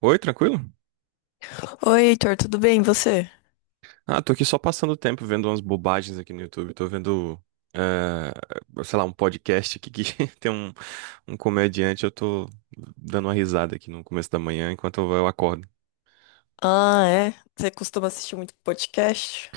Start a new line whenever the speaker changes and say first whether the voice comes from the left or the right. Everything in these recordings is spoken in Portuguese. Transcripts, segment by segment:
right: Oi, tranquilo?
left: Oi, Heitor, tudo bem? E você?
right: Ah, tô aqui só passando o tempo vendo umas bobagens aqui no YouTube. Tô vendo, eh, sei lá, um podcast aqui que tem um comediante. Eu tô dando uma risada aqui no começo da manhã enquanto eu acordo.
left: Ah, é? Você costuma assistir muito podcast?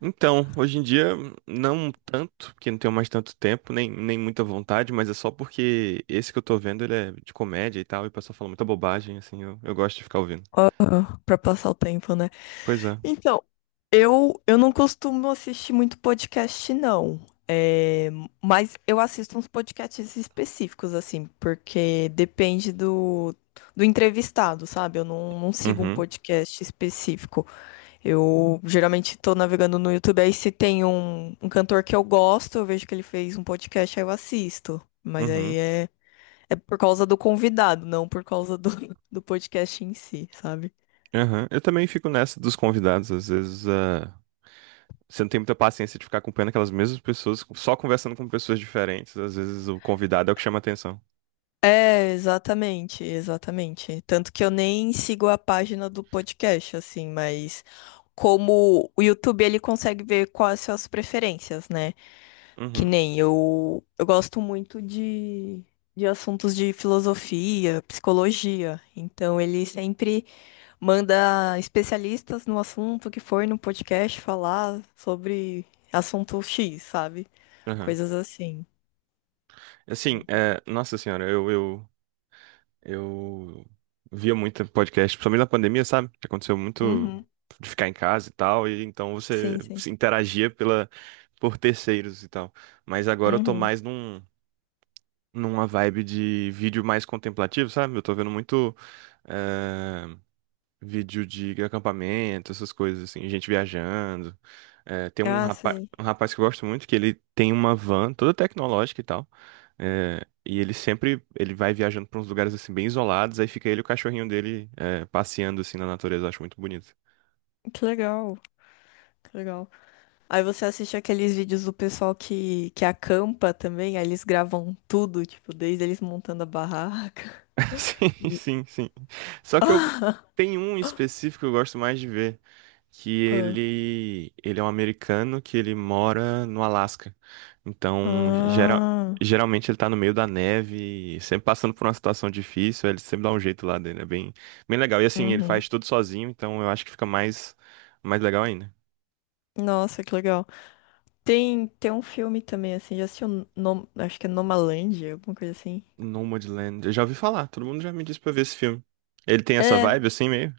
right: Então, hoje em dia, não tanto, porque não tenho mais tanto tempo, nem muita vontade, mas é só porque esse que eu tô vendo, ele é de comédia e tal, e o pessoal fala muita bobagem, assim, eu gosto de ficar ouvindo.
left: Aham, pra passar o tempo, né?
right: Pois é.
left: Então, eu não costumo assistir muito podcast, não. É, mas eu assisto uns podcasts específicos, assim, porque depende do entrevistado, sabe? Eu não sigo um
right: Uhum,
left: podcast específico. Eu geralmente tô navegando no YouTube, aí se tem um cantor que eu gosto, eu vejo que ele fez um podcast, aí eu assisto. Mas
right: uhum,
left: aí é. É por causa do convidado, não por causa do, do podcast em si, sabe?
right: aham. Eu também fico nessa dos convidados, às vezes. Você não tem muita paciência de ficar acompanhando aquelas mesmas pessoas, só conversando com pessoas diferentes. Às vezes o convidado é o que chama atenção.
left: É, exatamente, exatamente. Tanto que eu nem sigo a página do podcast, assim, mas como o YouTube ele consegue ver quais são as preferências, né? Que
right: Uhum,
left: nem eu, eu gosto muito de assuntos de filosofia, psicologia, então ele sempre manda especialistas no assunto que for no podcast falar sobre assunto X, sabe?
right: uhum.
left: Coisas assim.
right: Assim, é, nossa senhora, eu via muito podcast, principalmente na pandemia, sabe? Que aconteceu muito
left: Uhum.
right: de ficar em casa e tal, e então você
left: Sim, sim.
right: se interagia pela, por terceiros e tal. Mas agora eu tô
left: Uhum.
right: mais numa vibe de vídeo mais contemplativo, sabe? Eu tô vendo muito. eh, Vídeo de acampamento, essas coisas assim, gente viajando. É, tem
left: Ah, sei.
right: um rapaz que eu gosto muito, que ele tem uma van toda tecnológica e tal. É, e ele sempre, ele vai viajando pra uns lugares assim bem isolados, aí fica ele e o cachorrinho dele é, passeando assim na natureza, eu acho muito bonito.
left: Que legal. Que legal. Aí você assiste aqueles vídeos do pessoal que acampa também, aí eles gravam tudo, tipo, desde eles montando a barraca.
right: Sim,
left: E...
right: sim, sim. Só que eu
left: Ah,
right: tem um em específico que eu gosto mais de ver, que ele é um americano que ele mora no Alasca. Então,
left: ah.
right: geralmente ele tá no meio da neve, sempre passando por uma situação difícil, ele sempre dá um jeito lá dele, é bem legal. E assim, ele
left: Uhum.
right: faz tudo sozinho, então eu acho que fica mais legal ainda.
left: Nossa, que legal. Tem um filme também, assim, já assistiu, acho que é nomalândia alguma coisa assim.
right: Nomadland, eu já ouvi falar, todo mundo já me disse pra ver esse filme. Ele tem essa
left: É,
right: vibe assim meio?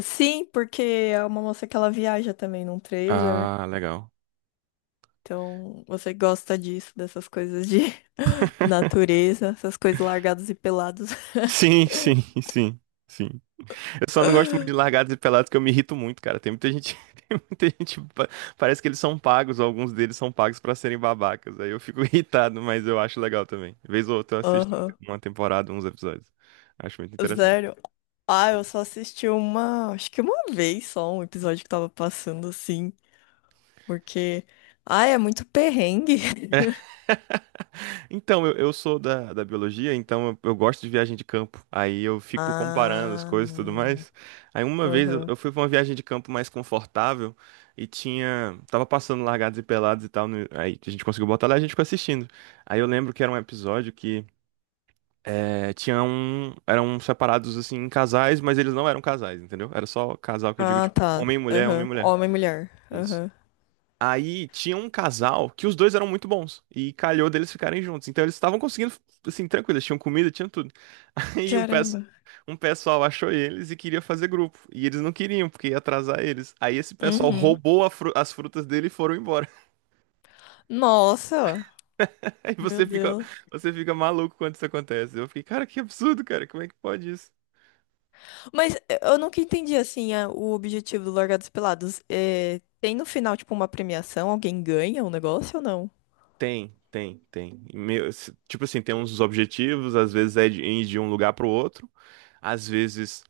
left: sim, porque é uma moça que ela viaja também num trailer.
right: Ah, legal.
left: Então, você gosta disso, dessas coisas de natureza, essas coisas largados e pelados.
right: Sim, sim, sim. Sim. Eu só não gosto muito de largados e pelados, que eu me irrito muito, cara. Tem muita gente, tem muita gente, parece que eles são pagos, ou alguns deles são pagos pra serem babacas. Aí eu fico irritado, mas eu acho legal também. Vez ou outra eu assisto
left: Aham.
right: uma temporada, uns episódios. Acho muito interessante.
left: Sério? Ah, eu
right: Sim.
left: só assisti uma, acho que uma vez só, um episódio que tava passando assim, porque, ah, é muito perrengue.
right: Então, eu sou da, da biologia, então eu gosto de viagem de campo. Aí eu fico comparando as
left: Ah,
right: coisas e tudo mais. Aí uma vez eu,
left: aham.
right: eu fui pra uma viagem de campo mais confortável e tinha. Tava passando largados e pelados e tal. Aí a gente conseguiu botar lá e a gente ficou assistindo. Aí eu lembro que era um episódio que é, tinha um. Eram separados assim em casais, mas eles não eram casais, entendeu? Era só casal que eu digo,
left: Ah,
right: tipo,
left: tá.
right: homem e mulher, homem e
left: Aham.
right: mulher.
left: Homem e mulher.
right: Isso.
left: Aham.
right: Aí tinha um casal que os dois eram muito bons e calhou deles ficarem juntos. Então eles estavam conseguindo, assim, tranquilo, eles tinham comida, tinham tudo. E um,
left: Caramba.
right: um pessoal achou eles e queria fazer grupo. E eles não queriam, porque ia atrasar eles. Aí esse pessoal
left: Uhum.
right: roubou a as frutas dele e foram embora.
left: Nossa.
right: Aí
left: Meu Deus.
right: você fica maluco quando isso acontece. Eu fiquei, cara, que absurdo, cara, como é que pode isso?
left: Mas eu nunca entendi, assim, o objetivo do Largados e Pelados. Tem no final, tipo, uma premiação? Alguém ganha o negócio ou não?
right: Tem, tem, tem. Meu, tipo assim, tem uns objetivos, às vezes é de ir de um lugar pro outro, às vezes.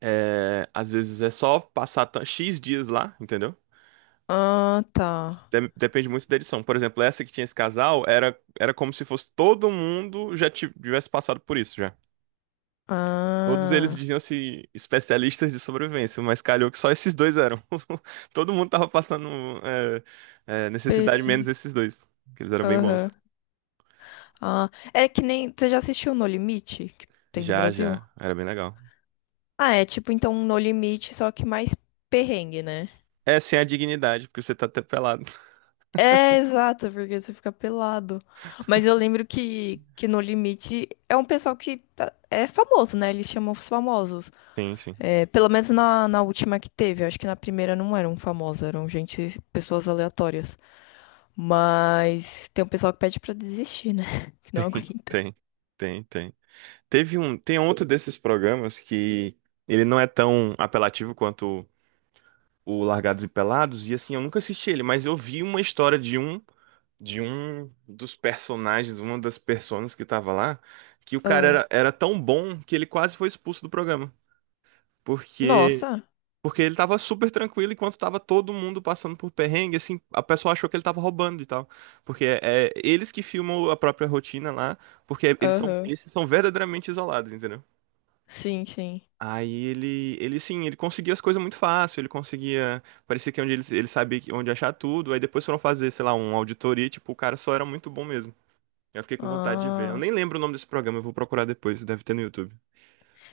right: É, às vezes é só passar X dias lá, entendeu?
left: Ah, tá.
right: Depende muito da edição. Por exemplo, essa que tinha esse casal era, era como se fosse todo mundo já tivesse passado por isso já. Todos eles
left: Ah.
right: diziam-se especialistas de sobrevivência, mas calhou que só esses dois eram. Todo mundo tava passando necessidade menos
left: Bem.
right: esses dois, que eles eram bem bons.
left: Aham. Ah. É que nem. Você já assistiu No Limite? Que tem do
right: Já,
left: Brasil?
right: já, era bem legal.
left: Ah, é tipo, então, um No Limite, só que mais perrengue, né?
right: É, sem a dignidade, porque você tá até pelado.
left: É, exato, porque você fica pelado. Mas eu lembro que no Limite é um pessoal que é famoso, né? Eles chamam os famosos.
right: Sim, sim,
left: É, pelo menos na última que teve. Eu acho que na primeira não eram famosos, eram gente, pessoas aleatórias. Mas tem um pessoal que pede pra desistir, né? Que não aguenta.
right: tem, tem, tem. Teve um, tem outro desses programas que ele não é tão apelativo quanto o Largados e Pelados, e assim, eu nunca assisti ele, mas eu vi uma história de um dos personagens, uma das personas que tava lá, que o cara
left: Ah,
right: era, era tão bom que ele quase foi expulso do programa, porque
left: nossa.
right: porque ele tava super tranquilo enquanto tava todo mundo passando por perrengue, assim, a pessoa achou que ele tava roubando e tal, porque é, é eles que filmam a própria rotina lá, porque eles são
left: Aham.
right: esses são verdadeiramente isolados, entendeu?
left: Sim, sim.
right: Aí ele sim, ele conseguia as coisas muito fácil, ele conseguia, parecia que onde ele sabia onde achar tudo, aí depois foram fazer, sei lá, uma auditoria, tipo, o cara só era muito bom mesmo. Eu fiquei com vontade de ver. Eu
left: Ah,
right: nem lembro o nome desse programa, eu vou procurar depois, deve ter no YouTube.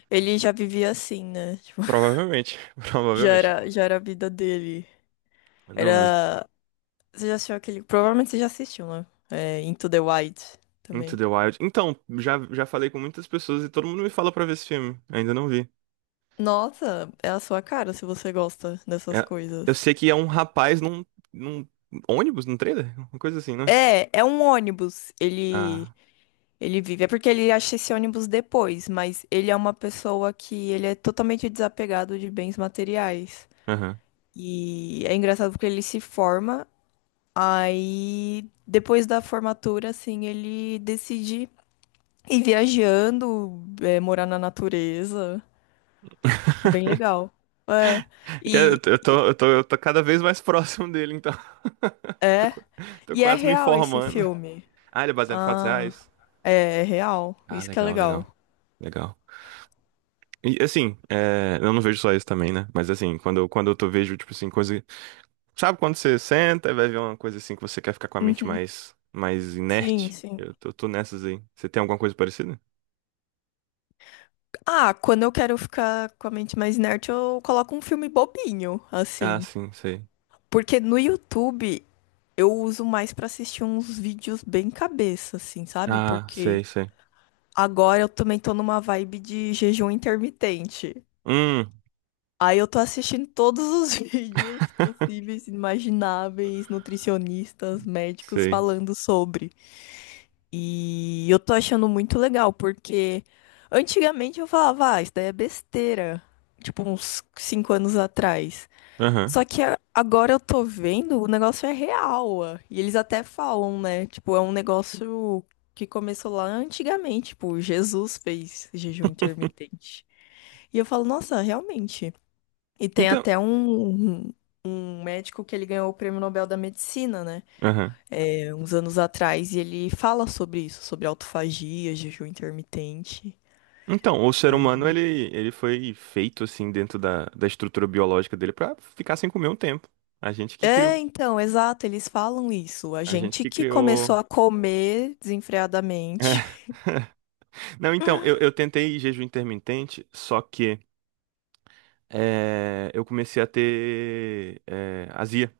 left: ele já vivia assim, né? Tipo,
right: Provavelmente, provavelmente.
left: já era a vida dele.
right: Não, nos
left: Era. Você já assistiu aquele. Provavelmente você já assistiu, né? É, Into the Wild
right: Into
left: também.
right: the Wild. Então, já, já falei com muitas pessoas e todo mundo me fala pra ver esse filme, ainda não vi.
left: Nossa, é a sua cara se você gosta dessas
right: É, eu
left: coisas.
right: sei que é um rapaz num ônibus, num trailer, uma coisa assim, né?
left: É, é um ônibus. Ele,
right: Ah,
left: ele vive. É porque ele acha esse ônibus depois, mas ele é uma pessoa que ele é totalmente desapegado de bens materiais.
right: aham.
left: E é engraçado porque ele se forma, aí depois da formatura, assim, ele decide ir viajando, é, morar na natureza. É bem legal. É. E
right: Eu tô cada vez mais próximo dele, então. Tô,
left: é,
right: qu- Tô
left: e é
right: quase me
left: real esse
right: informando.
left: filme.
right: Ah, ele é baseado em fatos
left: Ah,
right: reais?
left: é, é real.
right: Ah,
left: Isso que é
right: legal, legal,
left: legal.
right: legal. E assim, é, eu não vejo só isso também, né? Mas assim, quando eu tô, vejo, tipo assim, coisa. Sabe quando você senta e vai ver uma coisa assim que você quer ficar com a mente
left: Uhum.
right: mais
left: Sim,
right: inerte?
left: sim.
right: Tô nessas aí. Você tem alguma coisa parecida?
left: Ah, quando eu quero ficar com a mente mais inerte, eu coloco um filme bobinho,
right: Ah,
left: assim.
right: sim, sei.
left: Porque no YouTube eu uso mais pra assistir uns vídeos bem cabeça, assim, sabe?
right: Ah,
left: Porque
right: sei, sei.
left: agora eu também tô numa vibe de jejum intermitente.
right: Hum,
left: Aí eu tô assistindo todos os vídeos possíveis, imagináveis, nutricionistas, médicos
right: sei.
left: falando sobre. E eu tô achando muito legal, porque antigamente eu falava, ah, isso daí é besteira. Tipo, uns 5 anos atrás.
right: Aham.
left: Só que agora eu tô vendo, o negócio é real, ó. E eles até falam, né? Tipo, é um negócio que começou lá antigamente. Tipo, Jesus fez jejum intermitente. E eu falo, nossa, realmente. E tem
right: Então.
left: até um médico que ele ganhou o Prêmio Nobel da Medicina, né?
right: Aham.
left: É, uns anos atrás, e ele fala sobre isso, sobre autofagia, jejum intermitente.
right: Então, o ser humano,
left: Ai.
right: ele foi feito, assim, dentro da, da estrutura biológica dele pra ficar sem comer um tempo. A gente que criou.
left: É, então, exato, eles falam isso. A
right: A gente
left: gente
right: que
left: que
right: criou.
left: começou a comer
right: É.
left: desenfreadamente.
right: Não, então, eu tentei jejum intermitente, só que é, eu comecei a ter é, azia.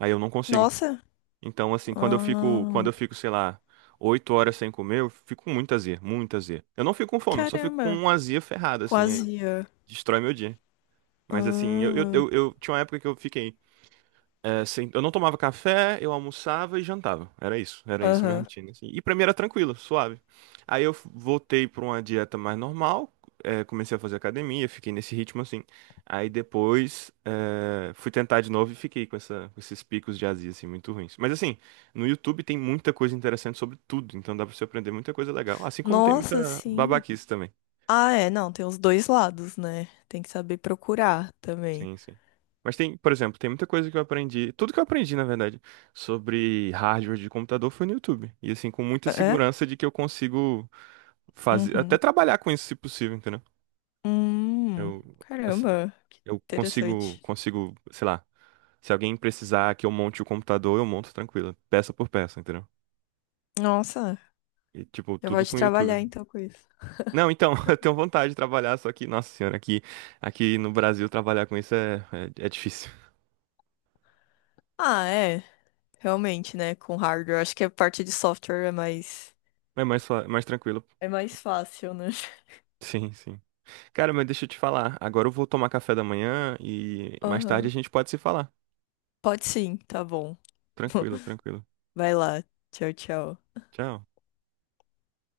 right: Aí eu não consigo.
left: Nossa,
right: Então, assim, quando
left: ah,
right: eu fico, sei lá, 8 horas sem comer, eu fico com muita azia, muita azia. Eu não fico com fome, só fico com
left: caramba,
right: uma azia ferrada, assim,
left: quase
right: aí
left: ia.
right: destrói meu dia. Mas assim, eu, eu,
left: Ah,
right: eu, eu tinha uma época que eu fiquei. É, eu não tomava café, eu almoçava e jantava. Era isso minha
left: aham.
right: rotina, assim. E pra mim era tranquilo, suave. Aí eu voltei pra uma dieta mais normal, é, comecei a fazer academia, fiquei nesse ritmo assim. Aí depois é, fui tentar de novo e fiquei com com esses picos de azia assim muito ruins. Mas assim, no YouTube tem muita coisa interessante sobre tudo, então dá pra você aprender muita coisa legal, assim como tem
left: Nossa,
right: muita
left: sim.
right: babaquice também.
left: Ah, é, não, tem os dois lados, né? Tem que saber procurar também.
right: Sim, sim. Mas tem, por exemplo, tem muita coisa que eu aprendi, tudo que eu aprendi, na verdade, sobre hardware de computador foi no YouTube. E assim, com muita
left: É?
right: segurança de que eu consigo fazer, até
left: Uhum.
right: trabalhar com isso se possível, entendeu?
left: Hum,
right: Eu, assim,
left: caramba, que
right: eu consigo,
left: interessante.
right: consigo, sei lá, se alguém precisar que eu monte o computador, eu monto tranquilo, peça por peça, entendeu?
left: Nossa,
right: E tipo,
left: já
right: tudo
left: pode
right: com o YouTube.
left: trabalhar então com isso.
right: Não, então, eu tenho vontade de trabalhar, só que, nossa senhora, aqui no Brasil trabalhar com isso é difícil.
left: Ah, é, realmente, né? Com hardware, acho que a parte de software
right: É mais, mais tranquilo.
left: é mais fácil, né?
right: Sim, sim. Cara, mas deixa eu te falar. Agora eu vou tomar café da manhã e mais tarde a
left: Aham.
right: gente pode se falar.
left: Pode sim, tá bom.
right: Tranquilo, tranquilo.
left: Vai lá. Tchau, tchau.
right: Tchau.